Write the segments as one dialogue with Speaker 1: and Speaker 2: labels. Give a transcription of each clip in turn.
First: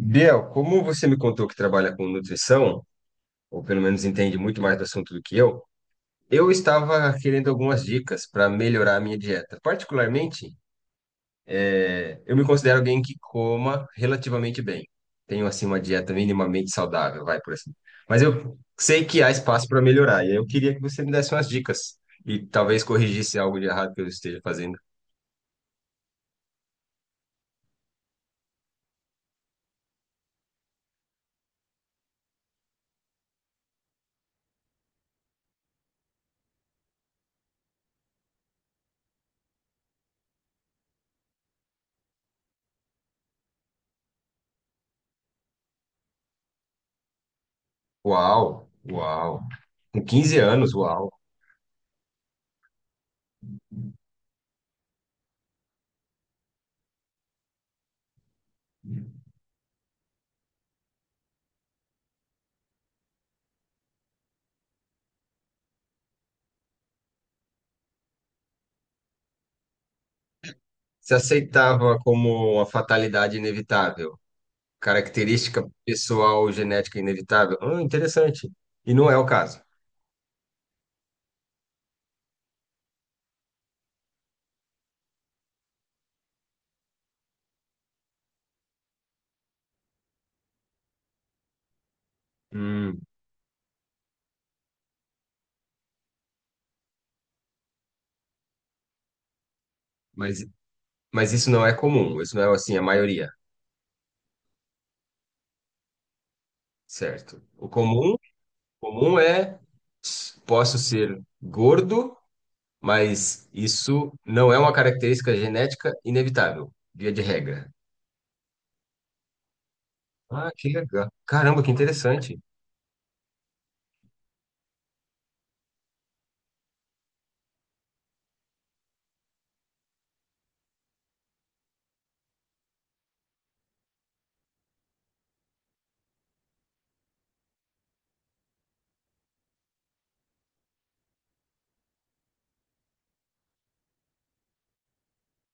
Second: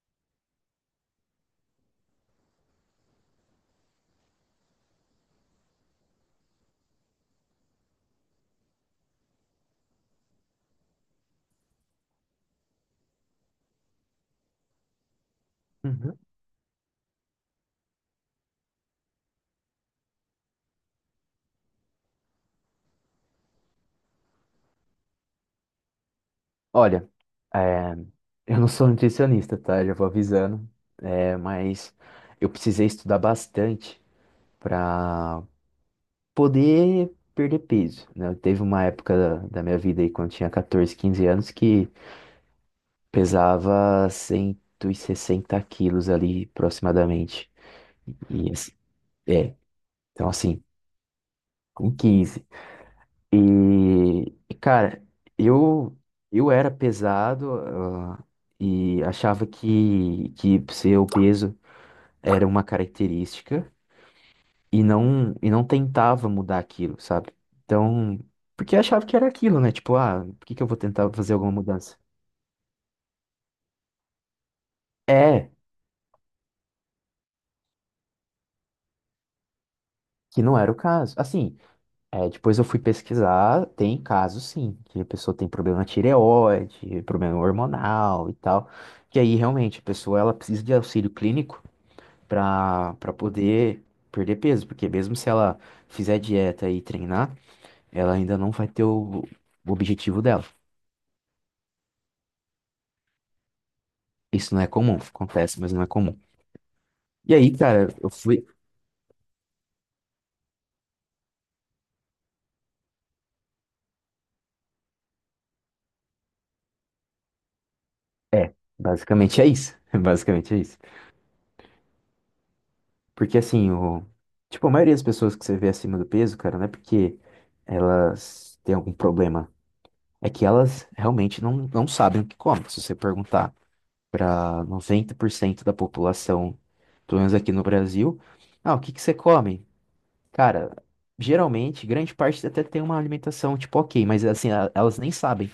Speaker 1: Biel, como você me contou que trabalha com nutrição, ou pelo menos entende muito mais do assunto do que eu estava querendo algumas dicas para melhorar a minha dieta. Particularmente, eu me considero alguém que coma relativamente bem. Tenho, assim, uma dieta
Speaker 2: Uhum.
Speaker 1: minimamente saudável, vai por assim. Mas eu sei que há espaço para melhorar, e eu queria que você me desse umas dicas e talvez corrigisse algo de errado que eu esteja fazendo.
Speaker 2: Olha, é, eu não sou nutricionista, tá? Já vou avisando. É, mas eu precisei estudar bastante para poder perder peso, né? Teve uma época da minha vida aí, quando eu tinha 14, 15 anos, que pesava 160 quilos ali, aproximadamente. E,
Speaker 1: Uau,
Speaker 2: assim,
Speaker 1: uau.
Speaker 2: é,
Speaker 1: Com
Speaker 2: então
Speaker 1: quinze
Speaker 2: assim,
Speaker 1: anos, uau.
Speaker 2: com 15. E, e, cara, eu eu era pesado, e achava que ser obeso era uma característica e não tentava mudar aquilo, sabe? Então, porque achava que era aquilo, né? Tipo, por que que eu vou tentar
Speaker 1: Se
Speaker 2: fazer alguma mudança?
Speaker 1: aceitava como uma fatalidade inevitável.
Speaker 2: É,
Speaker 1: Característica pessoal genética inevitável? Interessante. E não é o caso.
Speaker 2: que não era o caso. Assim, depois eu fui pesquisar, tem casos sim, que a pessoa tem problema na tireoide, problema hormonal e tal, que aí realmente a pessoa ela precisa de auxílio clínico pra,
Speaker 1: Hum,
Speaker 2: pra poder perder peso, porque mesmo se ela fizer dieta e treinar, ela ainda não vai ter o objetivo
Speaker 1: mas,
Speaker 2: dela.
Speaker 1: mas isso não é comum, isso não é assim a maioria,
Speaker 2: Isso não é comum, acontece, mas não é comum. E
Speaker 1: certo?
Speaker 2: aí,
Speaker 1: O
Speaker 2: cara, eu
Speaker 1: comum,
Speaker 2: fui.
Speaker 1: comum é posso ser gordo, mas isso não é uma característica genética inevitável, via de regra.
Speaker 2: É, basicamente é isso.
Speaker 1: Ah,
Speaker 2: Basicamente é
Speaker 1: que
Speaker 2: isso.
Speaker 1: legal. Caramba, que interessante.
Speaker 2: Porque assim, tipo, a maioria das pessoas que você vê acima do peso, cara, não é porque elas têm algum problema. É que elas realmente não sabem o que comem. Se você perguntar para 90% da população, pelo menos aqui no Brasil. Ah, o que que você come? Cara, geralmente, grande parte até tem uma alimentação tipo ok, mas assim, elas nem sabem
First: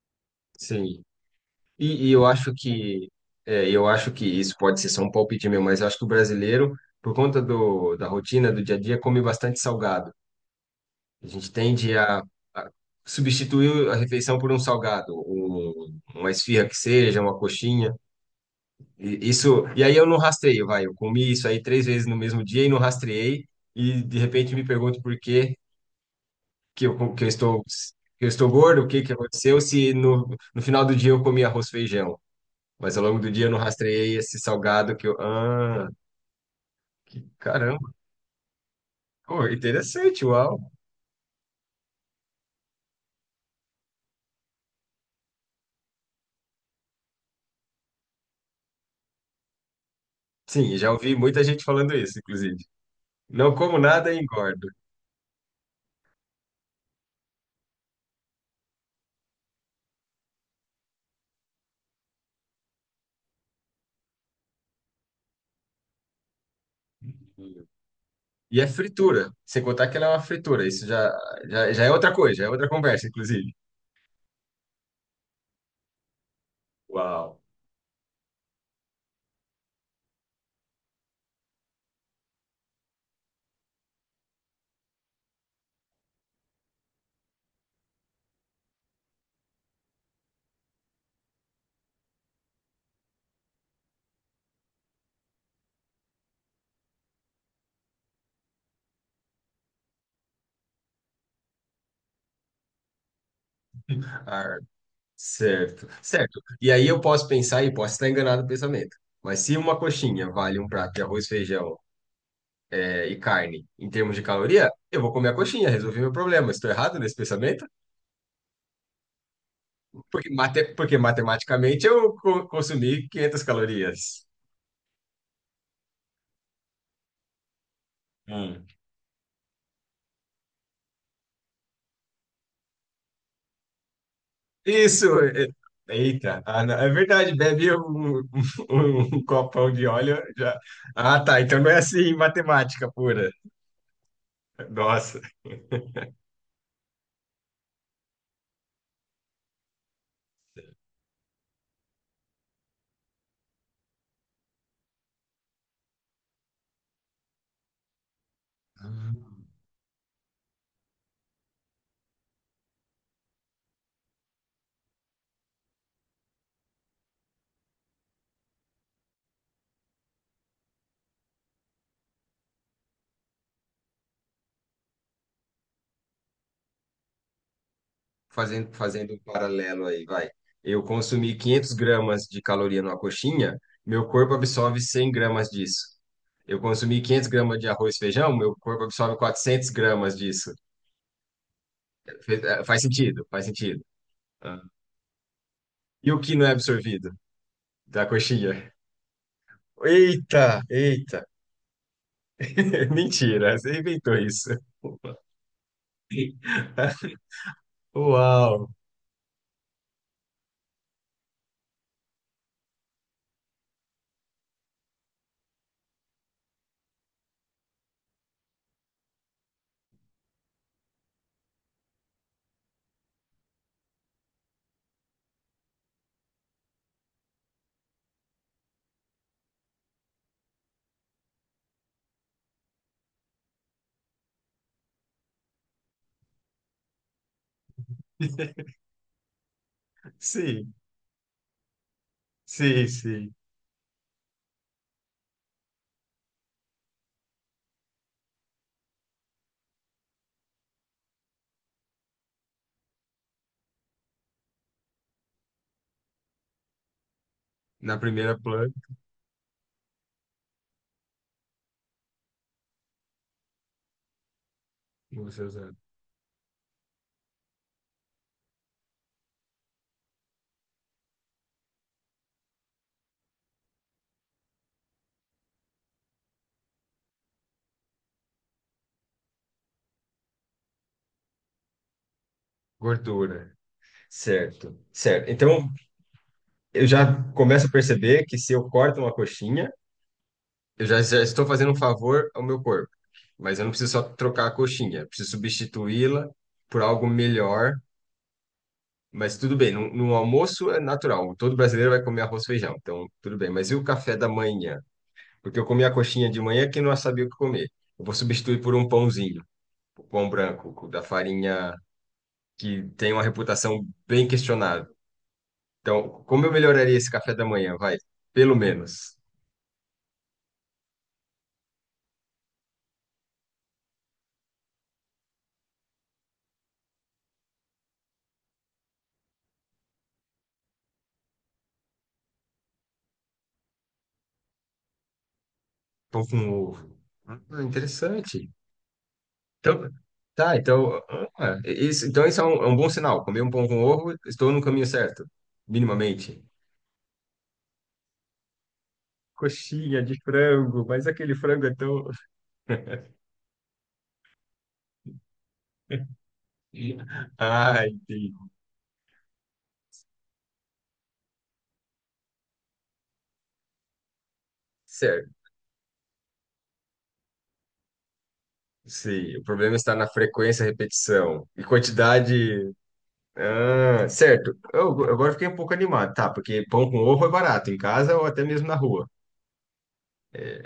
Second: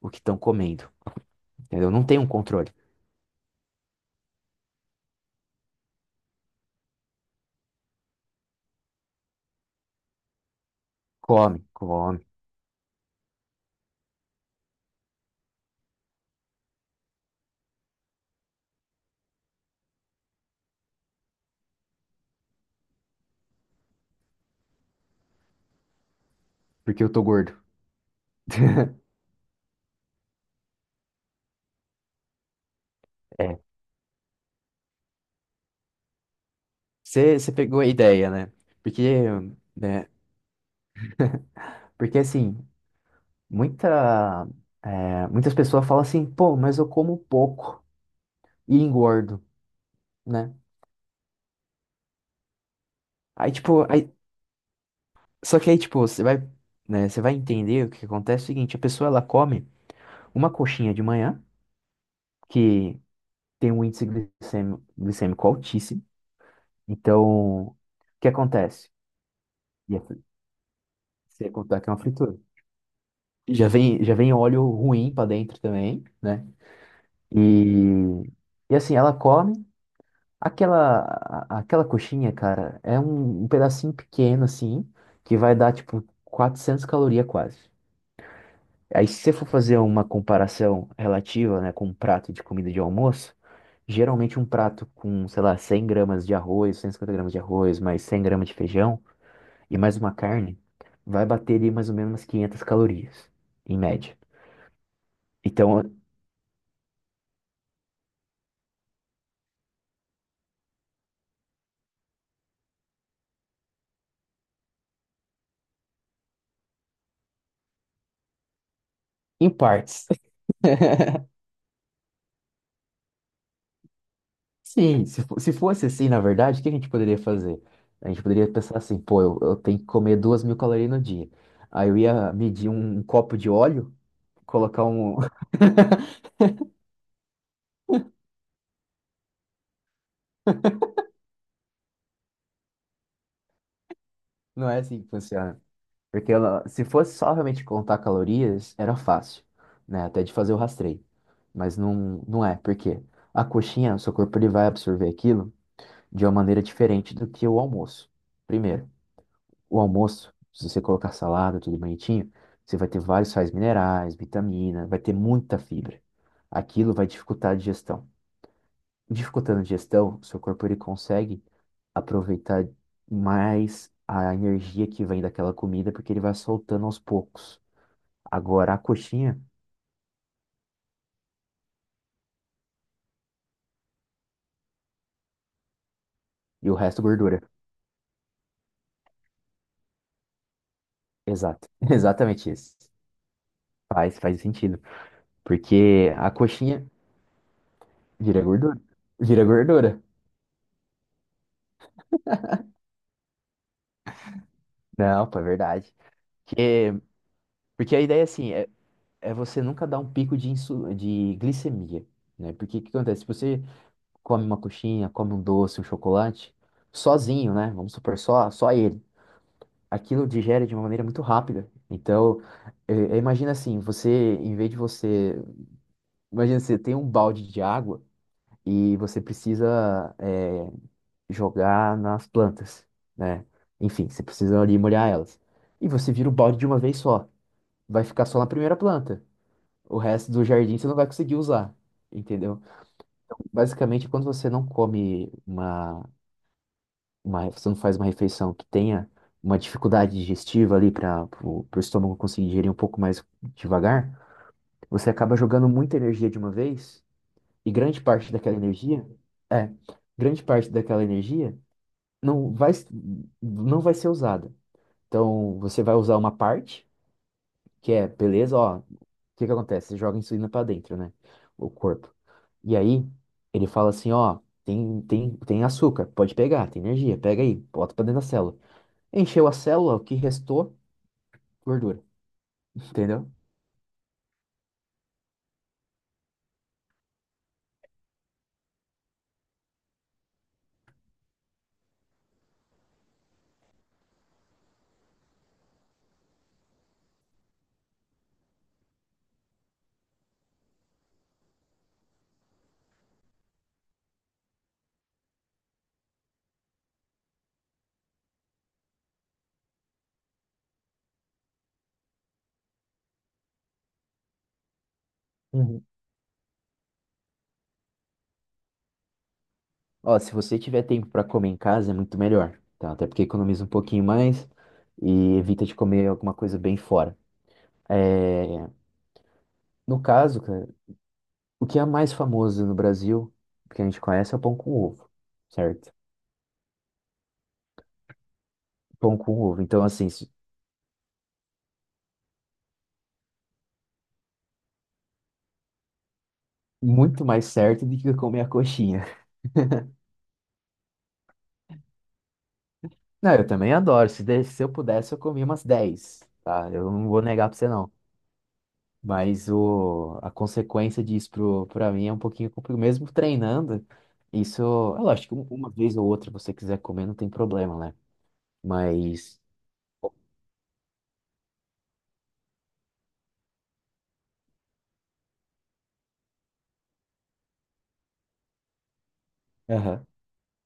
Speaker 2: o que estão comendo,
Speaker 1: Sim.
Speaker 2: entendeu? Não
Speaker 1: E
Speaker 2: tem
Speaker 1: eu
Speaker 2: um
Speaker 1: acho
Speaker 2: controle.
Speaker 1: que eu acho que isso pode ser só um palpite meu, mas eu acho que o brasileiro, por conta do, da rotina do dia a dia, come bastante salgado. A gente
Speaker 2: Come,
Speaker 1: tende
Speaker 2: come,
Speaker 1: a substituir a refeição por um salgado, um, uma esfirra que seja, uma coxinha. E, isso, e aí eu não rastreio, vai. Eu comi isso aí três vezes no mesmo dia e não rastreei, e de repente me pergunto por que que
Speaker 2: porque eu
Speaker 1: eu, que
Speaker 2: tô
Speaker 1: eu
Speaker 2: gordo.
Speaker 1: estou, que eu estou gordo, o que que aconteceu, se no, no final do dia eu comi arroz e feijão. Mas ao longo do dia eu não
Speaker 2: É,
Speaker 1: rastreei esse salgado que eu. Ah, que
Speaker 2: você
Speaker 1: caramba!
Speaker 2: pegou a ideia, né? Porque,
Speaker 1: Pô,
Speaker 2: né?
Speaker 1: interessante, uau!
Speaker 2: Porque assim, muita, muitas pessoas falam assim, pô, mas eu como pouco e engordo, né?
Speaker 1: Sim, já ouvi muita gente falando isso, inclusive.
Speaker 2: Aí,
Speaker 1: Não como
Speaker 2: tipo,
Speaker 1: nada e engordo.
Speaker 2: só que aí, tipo, né, você vai entender o que acontece é o seguinte, a pessoa ela come uma coxinha de manhã, que tem um índice glicêmico altíssimo. Então, o que
Speaker 1: E é
Speaker 2: acontece?
Speaker 1: fritura, sem contar
Speaker 2: E
Speaker 1: que
Speaker 2: é
Speaker 1: ela é uma
Speaker 2: fri-
Speaker 1: fritura. Isso já,
Speaker 2: Você ia
Speaker 1: já,
Speaker 2: contar
Speaker 1: já
Speaker 2: que
Speaker 1: é
Speaker 2: é uma
Speaker 1: outra coisa,
Speaker 2: fritura.
Speaker 1: já é outra conversa, inclusive.
Speaker 2: Já vem óleo ruim pra dentro também, né?
Speaker 1: Uau!
Speaker 2: E, e, assim, ela come aquela coxinha, cara, é um pedacinho pequeno assim, que vai dar tipo 400 calorias quase. Aí, se você for fazer uma comparação relativa, né, com um prato de comida de almoço, geralmente um prato com, sei lá, 100 gramas de arroz, 150 gramas de arroz, mais 100 gramas de feijão e mais uma carne, vai bater ali mais ou menos umas 500 calorias, em média.
Speaker 1: Ah,
Speaker 2: Então,
Speaker 1: certo, certo. E aí eu posso pensar e posso estar enganado no pensamento. Mas se uma coxinha vale um prato de arroz, feijão, e carne em termos de caloria, eu vou comer a coxinha, resolvi meu problema. Estou errado nesse pensamento?
Speaker 2: em partes.
Speaker 1: Porque, porque matematicamente consumi 500 calorias.
Speaker 2: Sim, se fosse assim, na verdade, o que a gente poderia fazer? A gente poderia
Speaker 1: Hum.
Speaker 2: pensar assim, pô, eu tenho que comer 2.000 calorias no dia. Aí eu ia medir um copo de óleo, colocar um.
Speaker 1: Isso! Eita, ah, não, é verdade, bebe um, um copão de óleo já. Ah, tá, então não é assim matemática pura.
Speaker 2: Não é assim que
Speaker 1: Nossa.
Speaker 2: funciona. Porque ela, se fosse só realmente contar calorias, era fácil, né? Até de fazer o rastreio. Mas não, não é, porque a coxinha, o seu corpo ele vai absorver aquilo de uma maneira diferente do que o almoço. Primeiro,
Speaker 1: Ah.
Speaker 2: o almoço, se você colocar salada, tudo bonitinho, você vai ter vários sais minerais, vitamina, vai ter muita fibra. Aquilo vai dificultar a digestão. Dificultando a digestão, o seu corpo ele consegue aproveitar mais a energia que vem daquela comida, porque ele vai soltando aos poucos.
Speaker 1: Fazendo,
Speaker 2: Agora a
Speaker 1: fazendo um
Speaker 2: coxinha
Speaker 1: paralelo aí, vai. Eu consumi 500 gramas de caloria numa coxinha, meu corpo absorve 100 gramas disso. Eu
Speaker 2: e o
Speaker 1: consumi
Speaker 2: resto
Speaker 1: 500
Speaker 2: gordura.
Speaker 1: gramas de arroz e feijão, meu corpo absorve 400 gramas disso.
Speaker 2: Exato. Exatamente isso.
Speaker 1: Faz sentido, faz sentido.
Speaker 2: Faz, faz
Speaker 1: Ah.
Speaker 2: sentido.
Speaker 1: E
Speaker 2: Porque
Speaker 1: o
Speaker 2: a
Speaker 1: que não é
Speaker 2: coxinha
Speaker 1: absorvido da
Speaker 2: vira
Speaker 1: coxinha?
Speaker 2: gordura. Vira gordura.
Speaker 1: Eita, eita. Mentira, você inventou isso.
Speaker 2: Não, pô, é verdade. Porque, porque, a ideia, assim,
Speaker 1: Uau.
Speaker 2: é você nunca dar um pico de glicemia, né? Porque o que acontece? Se você come uma coxinha, come um doce, um chocolate, sozinho, né? Vamos supor, só ele. Aquilo digere de uma maneira muito rápida. Então, imagina assim, você, em vez de você. Imagina, você tem um balde de água, e você precisa é, jogar nas plantas, né? Enfim, você precisa ali molhar elas. E você vira o balde de uma vez só. Vai ficar só na primeira planta. O resto do
Speaker 1: Sim,
Speaker 2: jardim você não vai conseguir usar, entendeu?
Speaker 1: sim, sim.
Speaker 2: Basicamente, quando você não come você não faz uma refeição que tenha uma dificuldade digestiva ali para o estômago conseguir digerir um pouco mais devagar, você acaba jogando muita energia de uma vez e
Speaker 1: Na primeira planta,
Speaker 2: é grande parte daquela energia não vai, não vai ser usada.
Speaker 1: você
Speaker 2: Então,
Speaker 1: usa
Speaker 2: você vai usar uma parte, que é, beleza, ó, o que que acontece? Você joga a insulina para dentro, né? O corpo. E aí, ele fala assim, ó, tem açúcar, pode pegar, tem energia, pega aí, bota para dentro da célula. Encheu a célula, o que restou, gordura, entendeu?
Speaker 1: gordura. Certo, certo. Então, eu já começo a perceber que se eu corto uma coxinha, já estou fazendo um favor ao meu corpo. Mas eu não preciso só trocar a coxinha, eu preciso substituí-la por algo melhor. Mas tudo bem, no almoço é natural. Todo brasileiro vai comer arroz e feijão, então tudo bem. Mas e o café da manhã? Porque eu comi a coxinha de manhã que não sabia o que comer. Eu vou substituir por um pãozinho, um pão branco, da farinha que tem uma reputação bem questionável.
Speaker 2: Uhum.
Speaker 1: Então, como eu melhoraria esse café da manhã? Vai, pelo menos.
Speaker 2: Ó, se você tiver tempo para comer em casa, é muito melhor, tá? Até porque economiza um pouquinho mais e evita de comer alguma coisa bem fora. É, no caso, cara. O que é mais famoso no Brasil, que a gente conhece, é o pão com ovo, certo?
Speaker 1: Pão com ovo. Ah, interessante.
Speaker 2: Pão com ovo. Então,
Speaker 1: Então,
Speaker 2: assim,
Speaker 1: tá, então, ah, isso, então isso é um bom sinal. Comer um pão com ovo, estou no caminho certo, minimamente.
Speaker 2: muito mais certo do que eu comer a coxinha.
Speaker 1: Coxinha de frango, mas aquele frango é tão.
Speaker 2: Não, eu também adoro. Se eu pudesse, eu comia umas dez, tá? Eu não vou negar pra você,
Speaker 1: Ah,
Speaker 2: não.
Speaker 1: entendi.
Speaker 2: Mas a consequência disso pra mim é um pouquinho complicado. Mesmo treinando, isso. É
Speaker 1: Certo.
Speaker 2: lógico, uma vez ou outra, você quiser comer, não tem problema, né?
Speaker 1: Sim,
Speaker 2: Mas.
Speaker 1: o problema está na frequência, repetição e quantidade. Ah, certo. Eu, agora fiquei um pouco animado, tá? Porque pão com ovo é barato em casa ou até mesmo na rua.
Speaker 2: Aham.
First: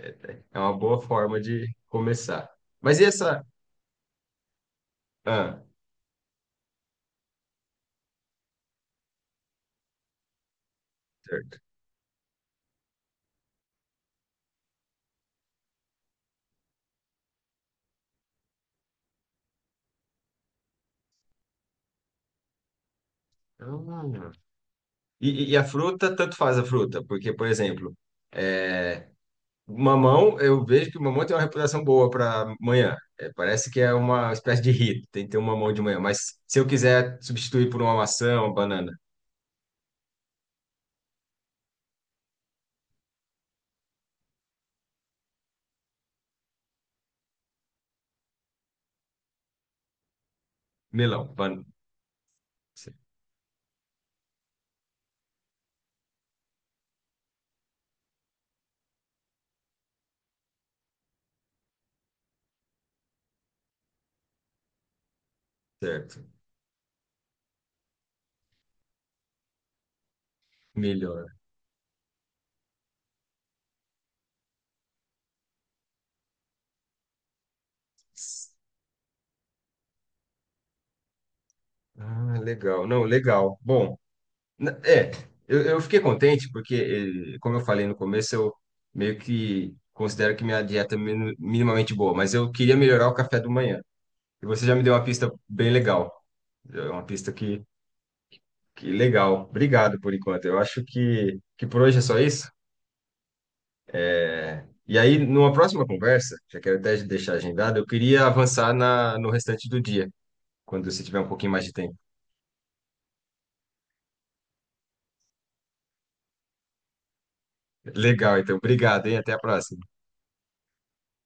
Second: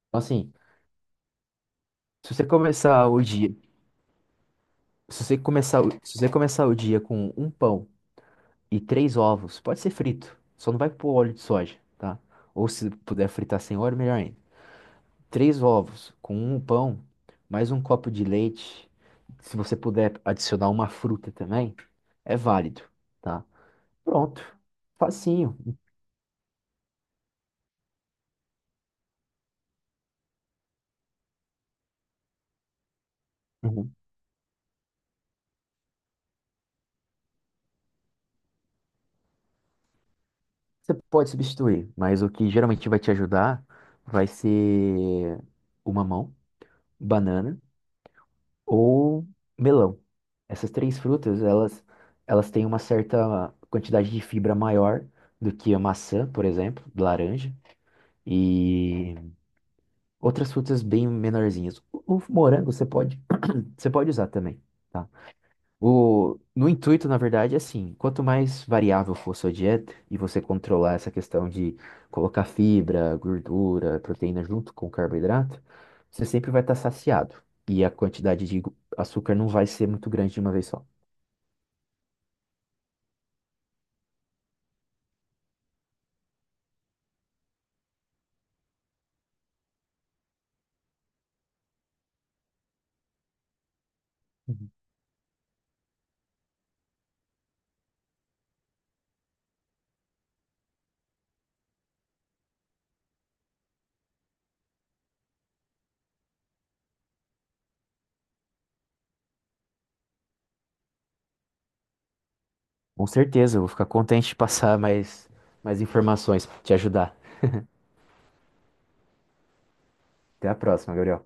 Speaker 2: Então, assim,
Speaker 1: É uma boa forma de
Speaker 2: se você
Speaker 1: começar. Mas e
Speaker 2: começar o
Speaker 1: essa?
Speaker 2: dia. Se você
Speaker 1: Ah,
Speaker 2: começar, o- se você começar o dia com um pão e três ovos. Pode ser frito, só não vai pôr óleo de
Speaker 1: certo.
Speaker 2: soja, tá? Ou se puder fritar sem óleo, melhor ainda. Três ovos com um pão, mais um copo de leite. Se você puder adicionar uma fruta também, é válido, tá?
Speaker 1: Ah.
Speaker 2: Pronto,
Speaker 1: E, e-
Speaker 2: facinho.
Speaker 1: e a fruta, tanto faz a fruta, porque, por exemplo, é, mamão, eu vejo que o mamão tem uma reputação boa para manhã. É, parece que é
Speaker 2: Uhum.
Speaker 1: uma espécie de hit, tem que ter um mamão de manhã. Mas se eu quiser substituir por uma maçã, uma banana,
Speaker 2: Você pode substituir, mas o que geralmente vai te ajudar vai ser o mamão, banana ou melão. Essas três
Speaker 1: melão,
Speaker 2: frutas,
Speaker 1: ban...
Speaker 2: elas têm uma certa quantidade de fibra maior do que a maçã, por exemplo, laranja, e outras frutas bem menorzinhas. O morango você pode usar também, tá?
Speaker 1: certo,
Speaker 2: No intuito, na verdade, é assim, quanto mais variável for sua dieta e você controlar essa
Speaker 1: melhor.
Speaker 2: questão de colocar fibra, gordura, proteína junto com carboidrato, você sempre vai estar saciado. E a quantidade de açúcar não vai ser muito grande de uma vez só.
Speaker 1: Ah, legal, não, legal. Bom, é, eu fiquei contente porque, eh, como eu falei no começo, eu meio que considero que minha dieta é minimamente boa, mas eu queria melhorar o café da manhã. E você
Speaker 2: Uhum.
Speaker 1: já me deu uma pista bem legal, é uma pista que. Que legal. Obrigado por enquanto. Eu acho que por hoje é só isso. É, e aí, numa próxima conversa, já quero até deixar agendado, eu queria avançar na, no restante do dia, quando você tiver um pouquinho mais de tempo.
Speaker 2: Com certeza, eu vou ficar contente de passar mais informações, te ajudar.
Speaker 1: Legal, então. Obrigado, hein? Até a próxima.
Speaker 2: Até a próxima, Gabriel.